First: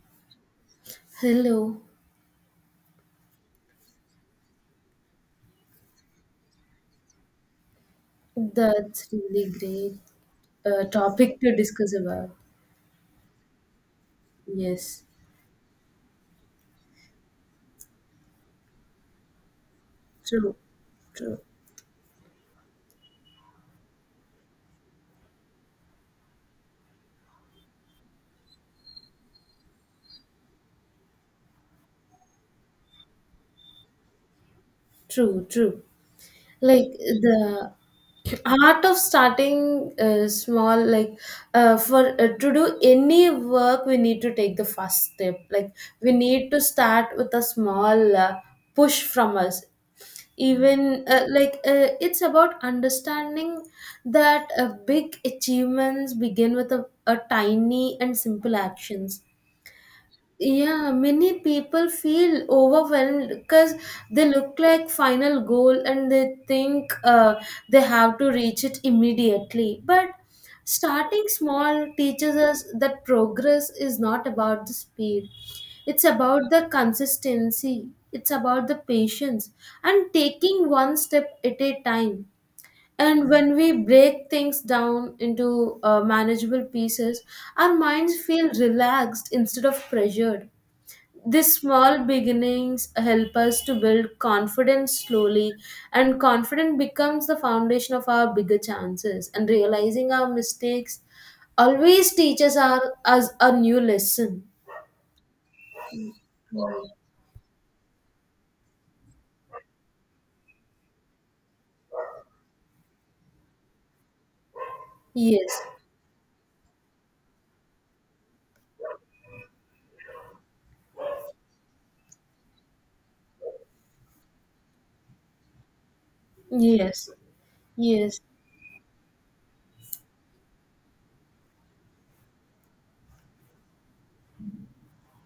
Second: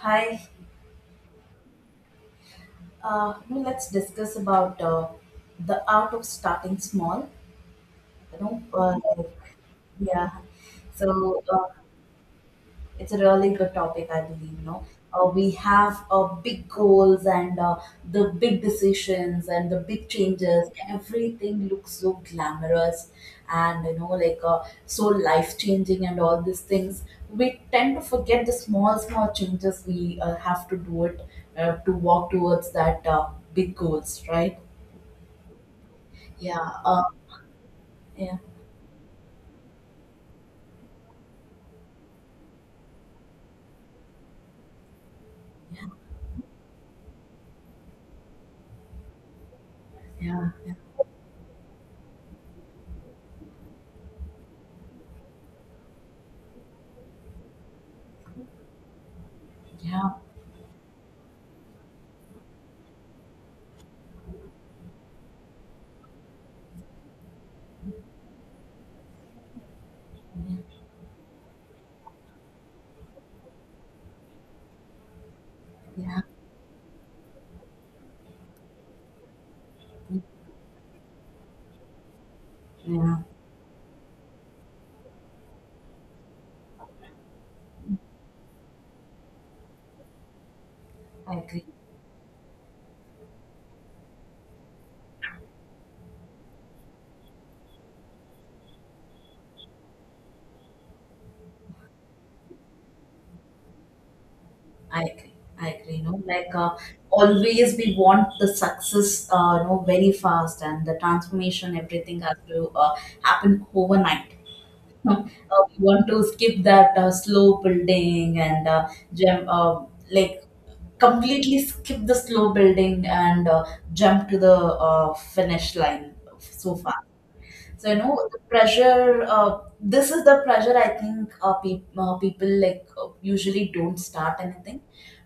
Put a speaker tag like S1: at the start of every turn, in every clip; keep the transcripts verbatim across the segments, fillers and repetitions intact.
S1: Hi,
S2: Hello,
S1: uh, you know, Let's discuss about uh, the art of starting small. You know, uh,
S2: that's
S1: like,
S2: really great
S1: yeah.
S2: uh, topic
S1: So,
S2: to
S1: uh,
S2: discuss about.
S1: it's a really good topic I believe. You know
S2: Yes,
S1: uh, we have uh, big goals and uh, the big decisions and the big
S2: true,
S1: changes,
S2: true,
S1: everything looks so glamorous and you know like uh, so life changing, and all these things, we tend to forget the small small changes we uh, have to do it uh, to walk towards that uh, big goals, right?
S2: true, true.
S1: Yeah,
S2: Like
S1: uh,
S2: the
S1: yeah,
S2: art of starting uh, small. Like, uh, for uh, to do any work, we need to take the first step. Like we need to start with a small uh, push from us.
S1: yeah,
S2: Even, uh, like uh, it's about understanding that, uh, big achievements begin with a, a tiny and simple actions.
S1: yeah, yeah,
S2: Yeah, many people feel overwhelmed because they look like final goal, and they think uh, they have to reach it immediately, but starting small teaches us that progress is not about the speed. It's
S1: yeah, yeah,
S2: about the consistency, it's about the patience, and taking one step at a time.
S1: yeah.
S2: And when we break things down into uh, manageable pieces, our minds feel relaxed instead of pressured.
S1: I
S2: These
S1: agree.
S2: small beginnings help us to build confidence slowly, and confidence becomes the foundation of our bigger chances. And realizing our mistakes always teaches our, us a new lesson.
S1: I agree. I agree. You know, like, uh, always we want the success, uh, you know, very fast, and the transformation, everything has to uh, happen overnight.
S2: Yes,
S1: Uh, we want to skip that uh, slow building and uh, jump, uh, like, completely skip the slow building and uh, jump to the uh, finish line so fast.
S2: yes,
S1: So, you
S2: yes,
S1: know the pressure. Uh, this is the pressure, I think, uh, pe uh, people, like, uh, usually don't start anything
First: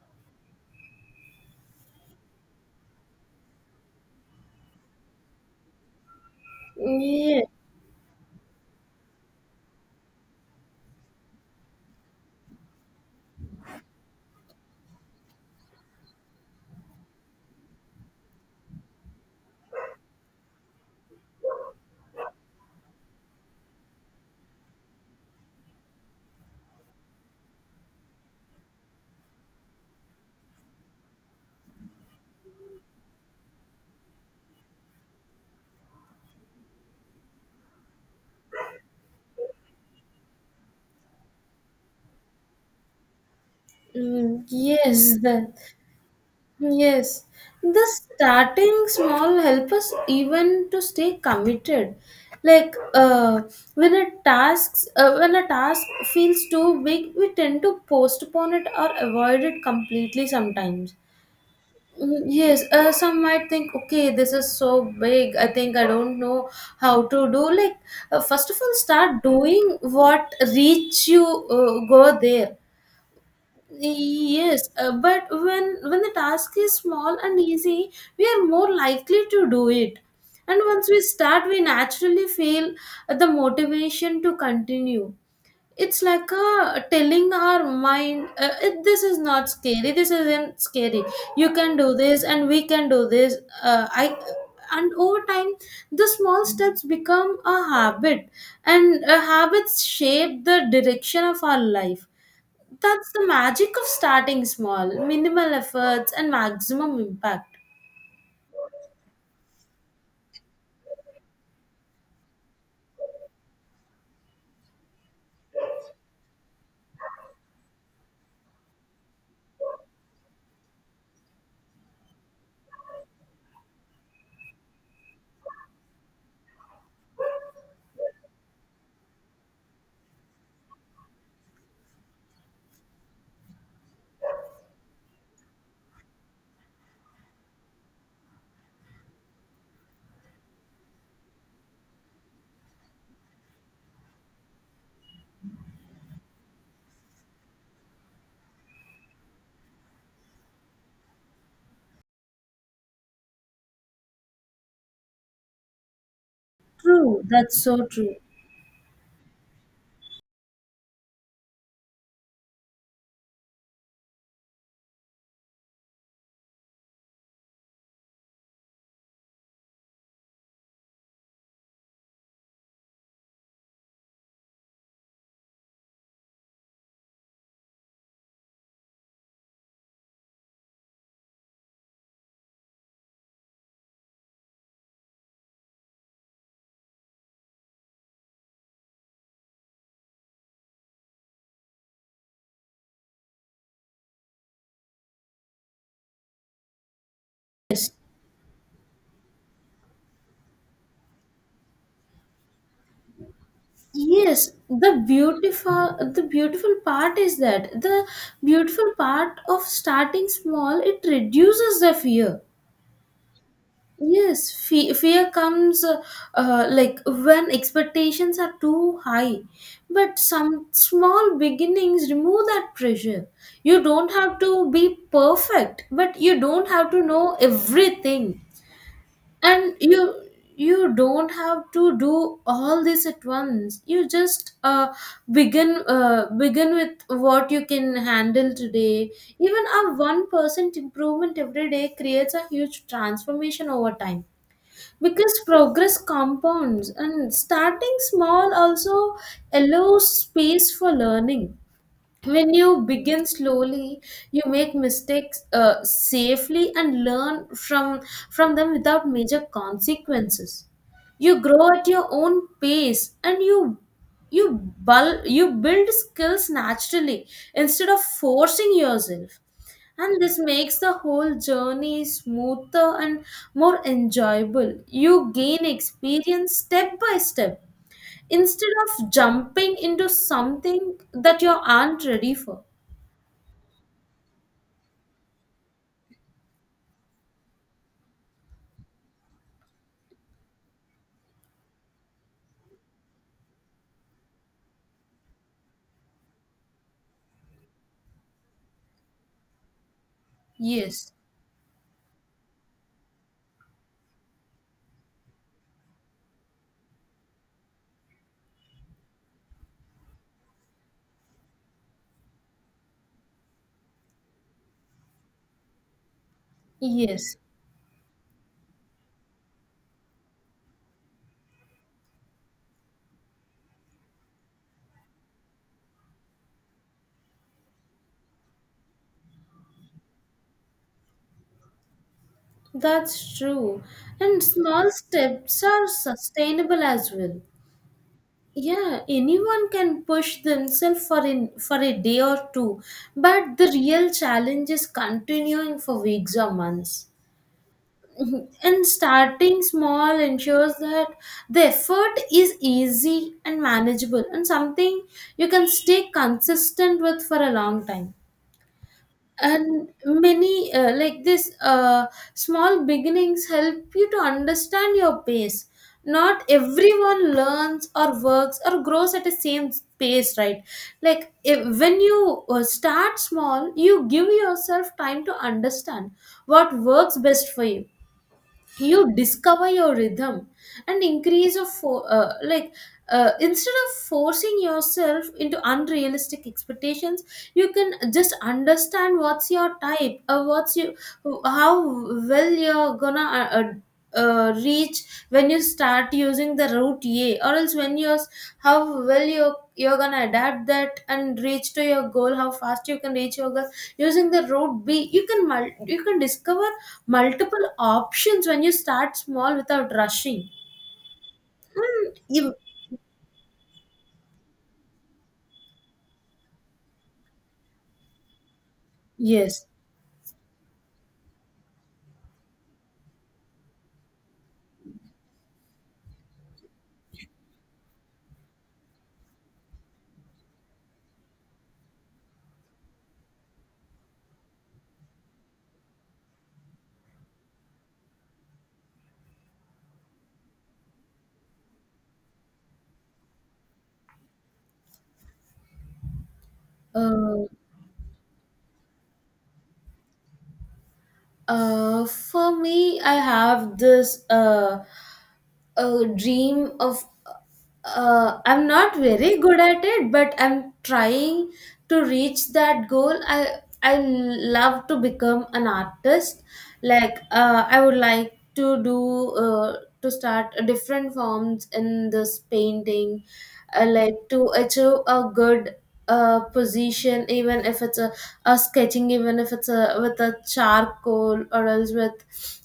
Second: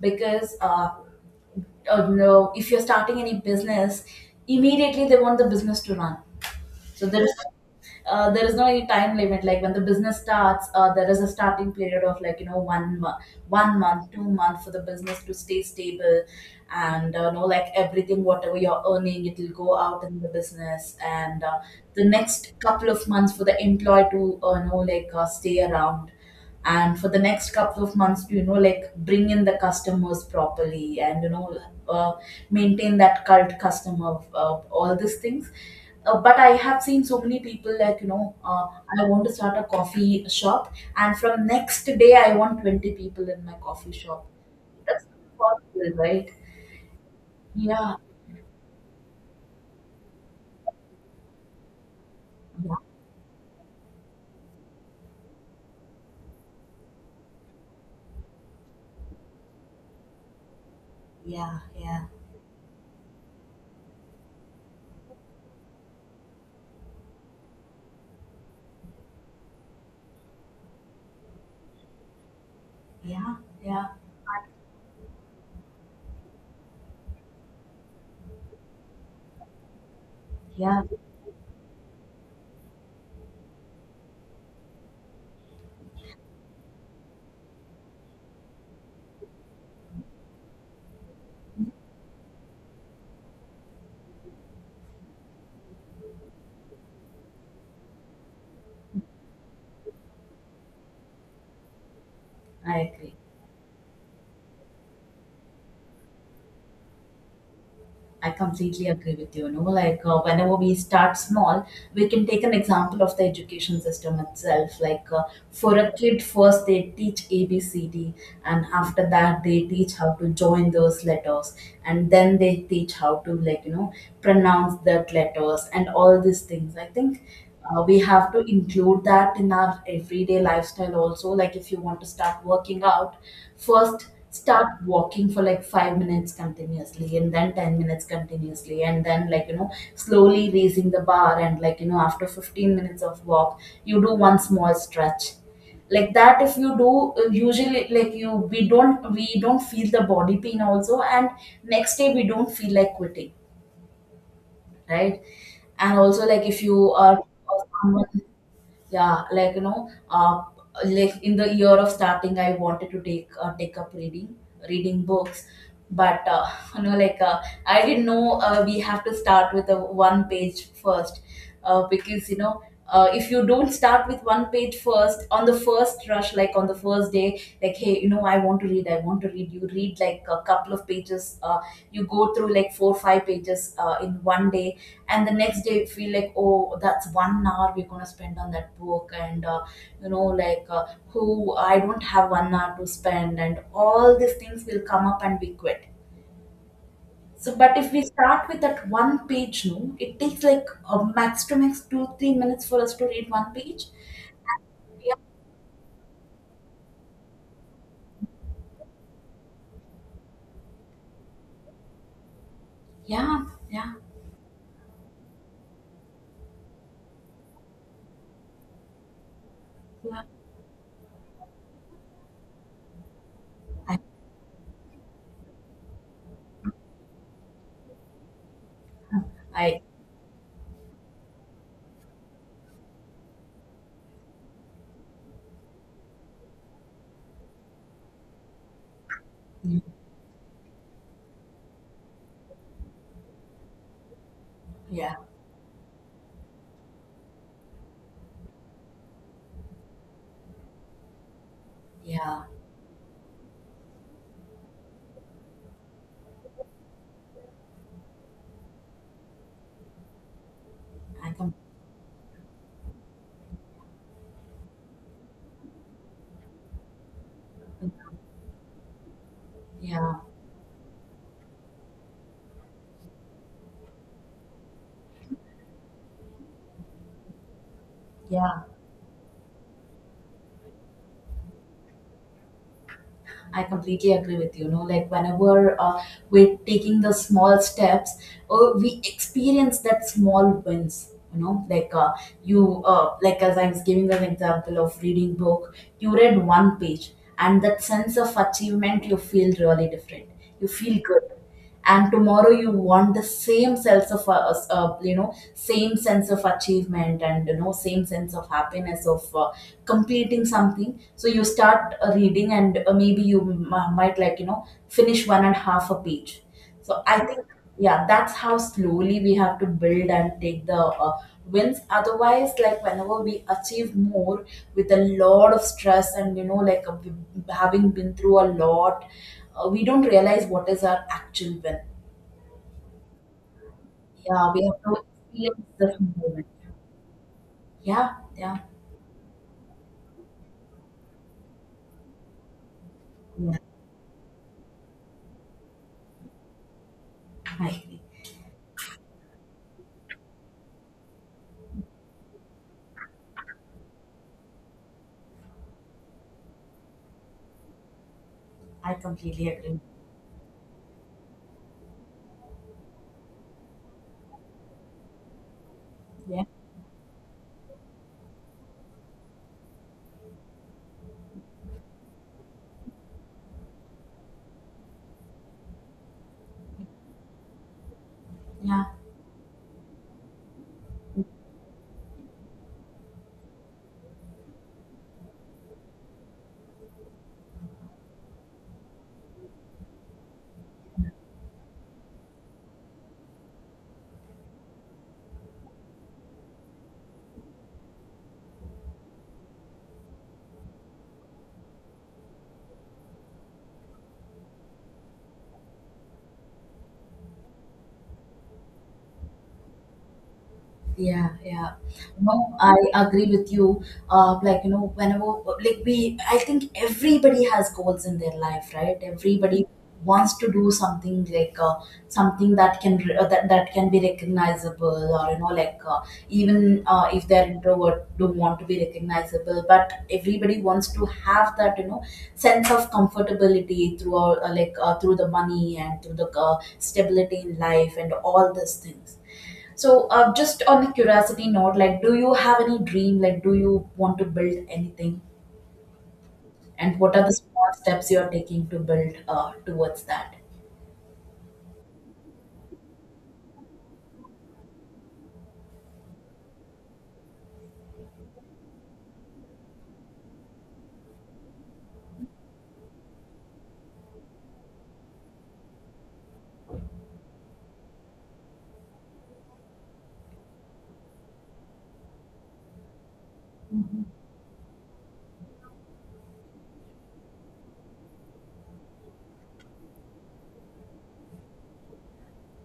S1: because uh, uh, no, if you're starting any business, immediately they want the business to run. So there is
S2: yes.
S1: no uh, there is no any time limit, like when the business starts uh, there is a starting period of like, you know one month one month two month for the business to stay stable. And uh, you know, like, everything whatever you're earning, it will go out in the business, and uh, the next couple of months for the employee to uh, you know like uh, stay around, and for the next couple of months to, you know, like, bring in the customers properly, and you know uh, maintain that cult customer of uh, all these things. Uh, but I have seen so many people, like, you know uh, I want to start a coffee shop and from next day I want twenty people in my coffee shop.
S2: Mm,
S1: That's
S2: yes.
S1: not
S2: That.
S1: possible, right?
S2: Yes, the
S1: Yeah,
S2: starting small help us even to stay committed.
S1: yeah,
S2: Like, uh, when a tasks uh, when a task feels too big, we tend to postpone it or avoid it completely sometimes.
S1: yeah, yeah,
S2: Mm, yes. Uh, some might think, okay, this is so big. I think I don't know how to do. Like, uh, first of all, start doing what reach you uh, go there.
S1: yeah, yeah,
S2: Yes. Uh, but when when the task is small and easy, we are more likely to do it. And
S1: yeah.
S2: once we start, we naturally feel the motivation to continue. It's like a telling our mind, uh, it, "This is not scary. This isn't scary. You can do this, and we can do this." Uh, I And over time, the small steps become a habit, and uh, habits shape the direction of our life.
S1: I
S2: That's
S1: agree.
S2: the magic of starting small, minimal efforts and maximum impact.
S1: I completely agree with you. You know, like, uh, whenever we start small, we can take an example of the education system itself. Like, uh, for a kid, first they teach A B C D, and after that they teach how to join those letters, and then they teach how to, like, you know pronounce that letters and all these things. I think uh, we have to include that in our everyday lifestyle also. Like, if you want to start working out, first start walking for like five minutes continuously and then ten minutes continuously and then, like, you know slowly raising the bar, and, like, you know after fifteen minutes of walk you do one small stretch. Like that, if you do uh, usually, like you we don't we don't feel the body pain also, and next day we don't feel like quitting, right? And also, like, if you are
S2: True, that's so true.
S1: someone, yeah, like you know uh, like in the year of starting, I wanted to take uh, take up reading reading books, but uh, you know like uh, I didn't know uh, we have to start with a one page first, uh, because, you know, uh, if you don't start with one page first, on the first rush, like on the first day, like, hey, you know, i want to read I want to read, you read like a couple of pages, uh, you go through like four five pages uh, in one day, and the next day you feel like, oh, that's one hour we're going to spend on that book, and uh, you know like uh, who I don't have one hour to spend, and all these things will come up and we quit. So, but if we start with that one page, no, it takes like a max to max two three minutes for us to read one page.
S2: Yes, the beautiful the beautiful part is that the beautiful part of starting small, it reduces the fear.
S1: Yeah, yeah,
S2: Yes, fe- fear comes, uh, uh, like when expectations are too high, but
S1: yeah.
S2: some small beginnings remove that pressure. You
S1: I
S2: don't have to be perfect, but you don't have to know everything. And
S1: I
S2: you you don't have to do all this at once. You just uh, begin uh, begin with what you can handle today. Even a one percent improvement every day creates a huge transformation over time,
S1: Yeah,
S2: because progress compounds. And starting small also allows space for learning.
S1: yeah.
S2: When you begin slowly, you make mistakes uh, safely and learn from, from them without major consequences.
S1: I
S2: You
S1: can
S2: grow at your own pace, and you you bul- you build skills naturally instead of forcing yourself.
S1: Yeah,
S2: And this makes the whole journey smoother and more enjoyable. You gain experience step by step
S1: yeah.
S2: instead of jumping into something that you aren't ready for.
S1: I completely agree with you. You know, like, whenever uh, we're taking the small steps, uh, we experience that small wins. You know, like uh, you, uh, like as I was giving an example of reading book, you read one page, and that sense of achievement, you feel really different. You feel
S2: Yes,
S1: good, and tomorrow you want the same sense of uh, uh, you know same sense of achievement, and you know, same sense of happiness of uh, completing something. So you start uh, reading, and uh, maybe you m- might, like, you know finish one and half a page. So I
S2: yes,
S1: think, yeah, that's how slowly we have to build and take the uh, wins. Otherwise, like, whenever we achieve more with a lot of stress and, you know, like, uh, having been through a lot, uh, we don't realize what is our actual win.
S2: that's true. And
S1: Yeah, we have
S2: small
S1: to
S2: steps
S1: experience
S2: are
S1: this moment.
S2: sustainable as well.
S1: Yeah, yeah,
S2: Yeah, anyone can push themselves for in for a day or two,
S1: yeah.
S2: but the real challenge is continuing for weeks or months.
S1: I agree.
S2: And starting small ensures that the effort is easy and manageable, and something you can stay consistent with for a long time.
S1: I completely agree.
S2: And many, uh, like this uh, small beginnings help you to understand your pace.
S1: Yeah,
S2: Not everyone learns or works or grows at the same pace, right? Like, if, when you uh, start small, you give yourself time to understand what works best for you.
S1: yeah.
S2: You discover your rhythm and increase of fo- uh, like uh, instead of forcing yourself into unrealistic expectations, you can just understand what's your type, or what's you, how well you're gonna uh, uh, uh, reach when you start using the route A, or else when you're, how well you you're gonna adapt that and reach to your goal, how fast you can reach your goal using the route B. You can mul- you can discover multiple options when you start small without rushing.
S1: Yeah, yeah.
S2: Hmm. You,
S1: No, I agree with you. Uh, like, you know, whenever, like, we, I think everybody has goals in their life, right? Everybody
S2: yes.
S1: wants to do something, like, uh, something that can re- uh, that, that can be recognizable, or, you know, like, uh, even uh, if they're introvert, don't want to be recognizable, but everybody wants to have that, you know, sense of comfortability through our, uh, like uh, through the money, and through the uh, stability in life and all these things. So, uh, just on the curiosity note, like, do you have any dream? Like, do you want to build anything? And what are the
S2: Uh,
S1: small steps you are taking to build uh, towards that?
S2: uh, for me, I have this. Uh, a dream of, uh, I'm not very good at it, but I'm trying to reach that goal. i I love to become an artist. Like, uh, I would like to do, uh, to start a different forms in this painting, uh, like to achieve a good uh, position, even if it's a, a sketching, even if it's a with a charcoal, or else with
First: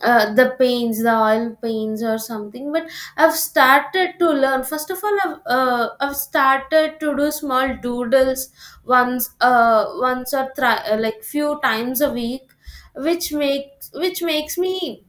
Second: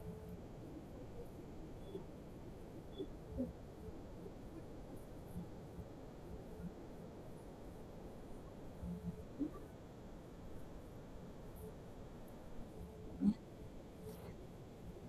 S2: uh, the paints the oil paints or something. But I've started to learn. First of all, i've, uh, I've started to do small doodles, once uh, once, or thri- uh, like few times a week, which makes, which makes me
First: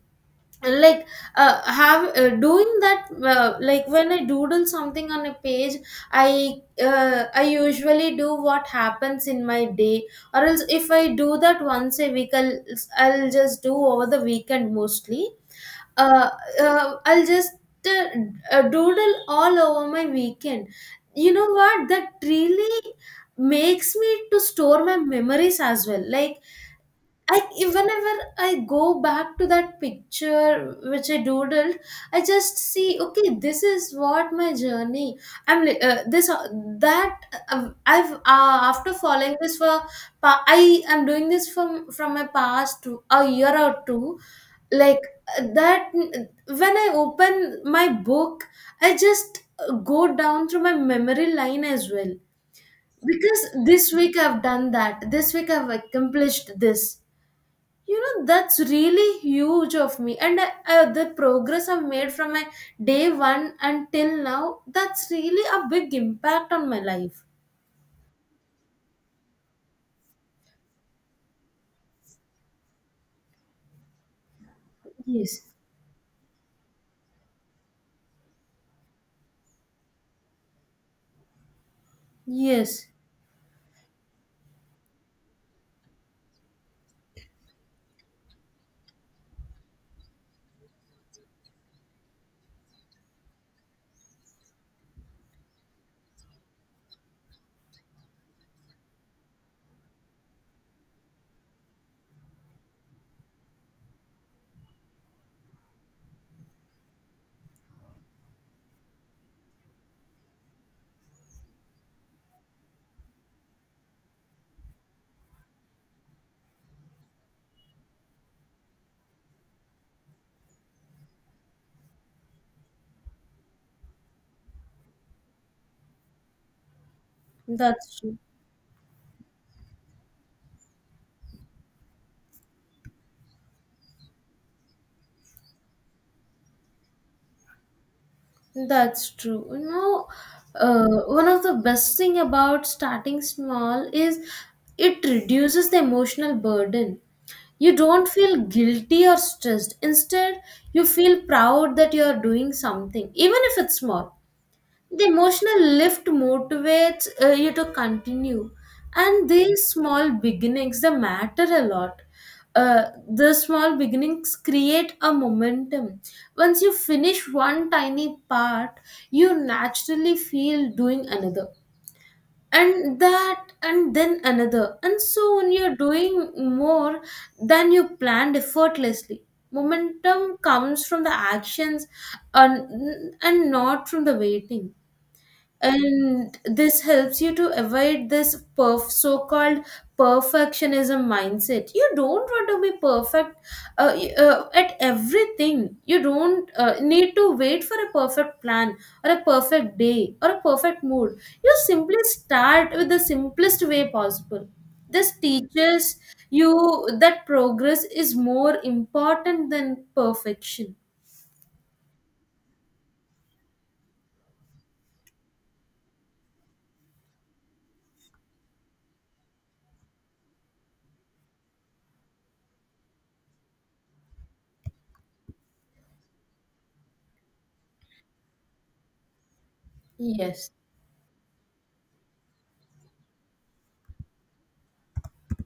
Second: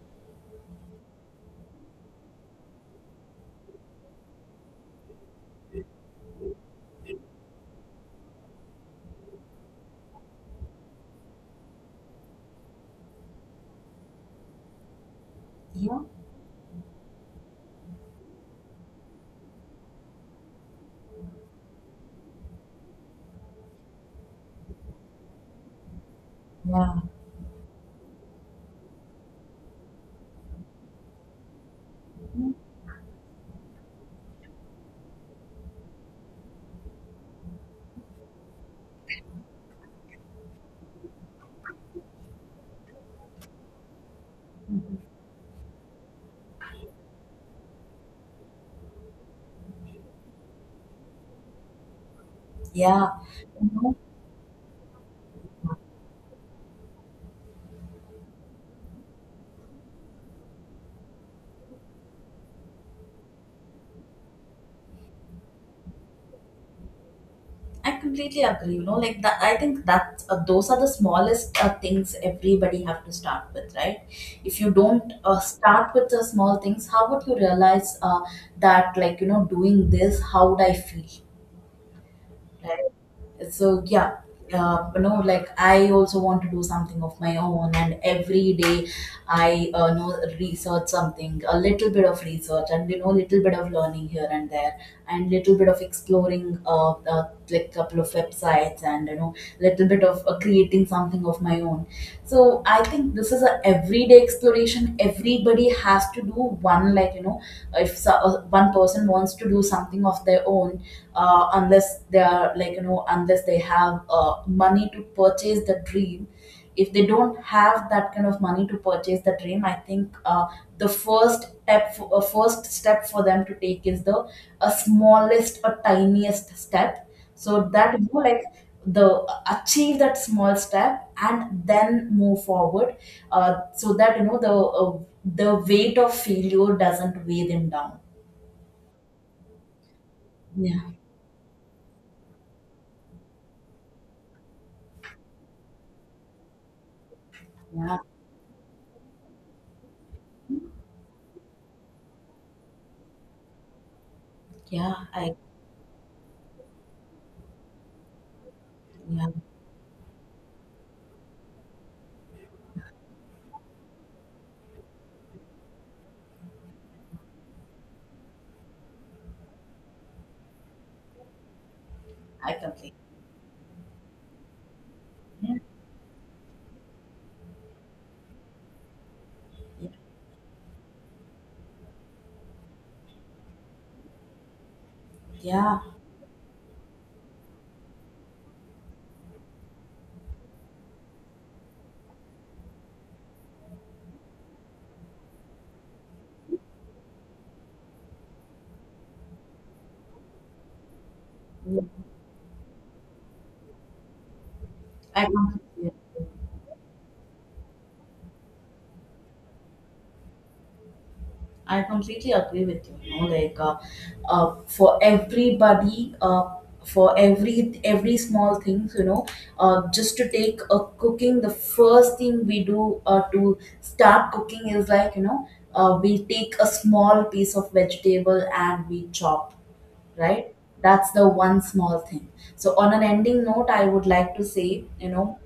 S2: like, uh, have uh, doing that. Uh, like when I doodle something on a page, i uh, I usually do what happens in my day, or else if I do that once a week, i'll, I'll just do over the weekend mostly.
S1: Yeah,
S2: uh, uh, I'll just uh, uh, doodle all over my weekend. You know what, that really makes me to store my memories as well. Like,
S1: yeah.
S2: I whenever I go back to that picture which I doodled, I just see, okay, this is what my journey. I'm li- uh, this uh, that uh, I've, uh, after following this for, pa- I am doing this from, from my past to a year or two,
S1: Mhm.
S2: like, uh, that. When I open my book, I just uh, go down through my memory line as well,
S1: Yeah.
S2: because
S1: You
S2: this
S1: know,
S2: week I've done that, this week I've accomplished this. You know, that's really huge of me. And I, I, the progress I've made from my day one until now, that's really a big impact on my life.
S1: I completely agree. You know, like that. I think that uh, those are the smallest uh, things everybody have to start with, right? If you don't uh,
S2: Yes.
S1: start with the small things, how would you realize uh, that, like, you know, doing this, how would I feel?
S2: Yes,
S1: Right. So yeah, uh, you know, like, I also want to do something of my own, and every day I uh, know research something, a little bit of research, and, you know, little bit of learning here and there, and little bit of exploring, uh, uh like, couple of websites, and, you know, little bit of uh, creating something of my own. So I think this is a everyday exploration everybody has to do one, like, you know, if so, uh, one person wants to do something of their own, uh, unless they are, like, you know, unless they have uh, money to purchase the dream. If they don't have that kind of money to purchase the dream, I think uh, the first step for, uh, first step for them to take is the a smallest or tiniest step, so that,
S2: that's
S1: you
S2: true.
S1: know, like, the uh, achieve that small step and then move forward, uh, so that, you know, the uh, the weight of failure doesn't weigh them down.
S2: That's true. You know,
S1: Yeah,
S2: uh, one of the best thing about starting small is it reduces the emotional burden. You
S1: yeah,
S2: don't feel guilty or stressed. Instead, you feel proud that you are doing something, even if it's small.
S1: yeah.
S2: The
S1: I
S2: emotional lift motivates uh, you to continue,
S1: Yeah,
S2: and these small beginnings, they matter a lot. Uh, the small beginnings create a momentum. Once you finish one tiny part, you naturally feel doing another,
S1: I completely
S2: and that, and then another, and soon
S1: yeah,
S2: you're doing more than you planned effortlessly.
S1: yeah,
S2: Momentum comes from the actions, and, and not from the waiting.
S1: yeah.
S2: And this helps you to avoid this perf- so-called perfectionism mindset. You don't want to be perfect uh, y- uh, at everything. You don't uh, need to wait for a perfect plan, or a perfect day, or a perfect mood. You
S1: Yeah.
S2: simply start with the simplest way possible. This
S1: I
S2: teaches
S1: completely,
S2: you that progress is more important than perfection.
S1: I completely agree with you. You know, like, uh, uh, for everybody, uh, for every every small things, you know, uh, just to take a cooking, the first thing we do uh, to start cooking is, like, you know, uh, we take a small piece of vegetable and we chop,
S2: Yes,
S1: right? That's the one small thing. So, on an ending note, I would like to say, you know,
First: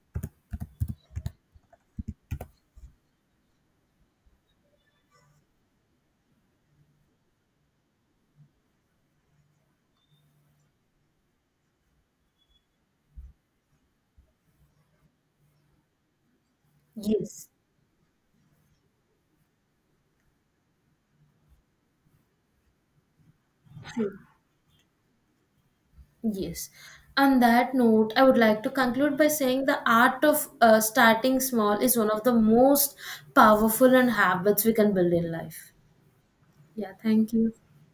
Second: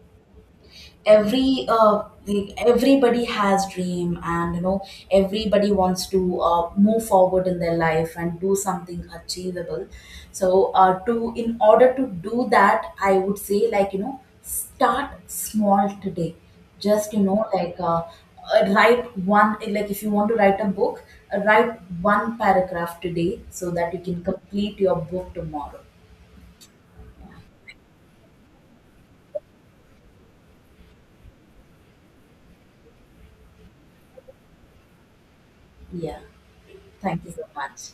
S1: every uh, the- everybody has dream, and you know, everybody wants to uh, move forward in their life and do something achievable. So, uh, to in order to do that, I would say, like, you know, start small today. Just, you know,
S2: yes,
S1: like uh, uh, write one like if you want to write a book, uh, write one paragraph today, so that you
S2: true.
S1: can complete your book tomorrow.
S2: Yes. On that note, I would like to conclude by saying the art of uh, starting small is one of the most powerful and habits we can build in life.
S1: Yeah.
S2: Yeah,
S1: Thank
S2: thank
S1: you so
S2: you.
S1: much.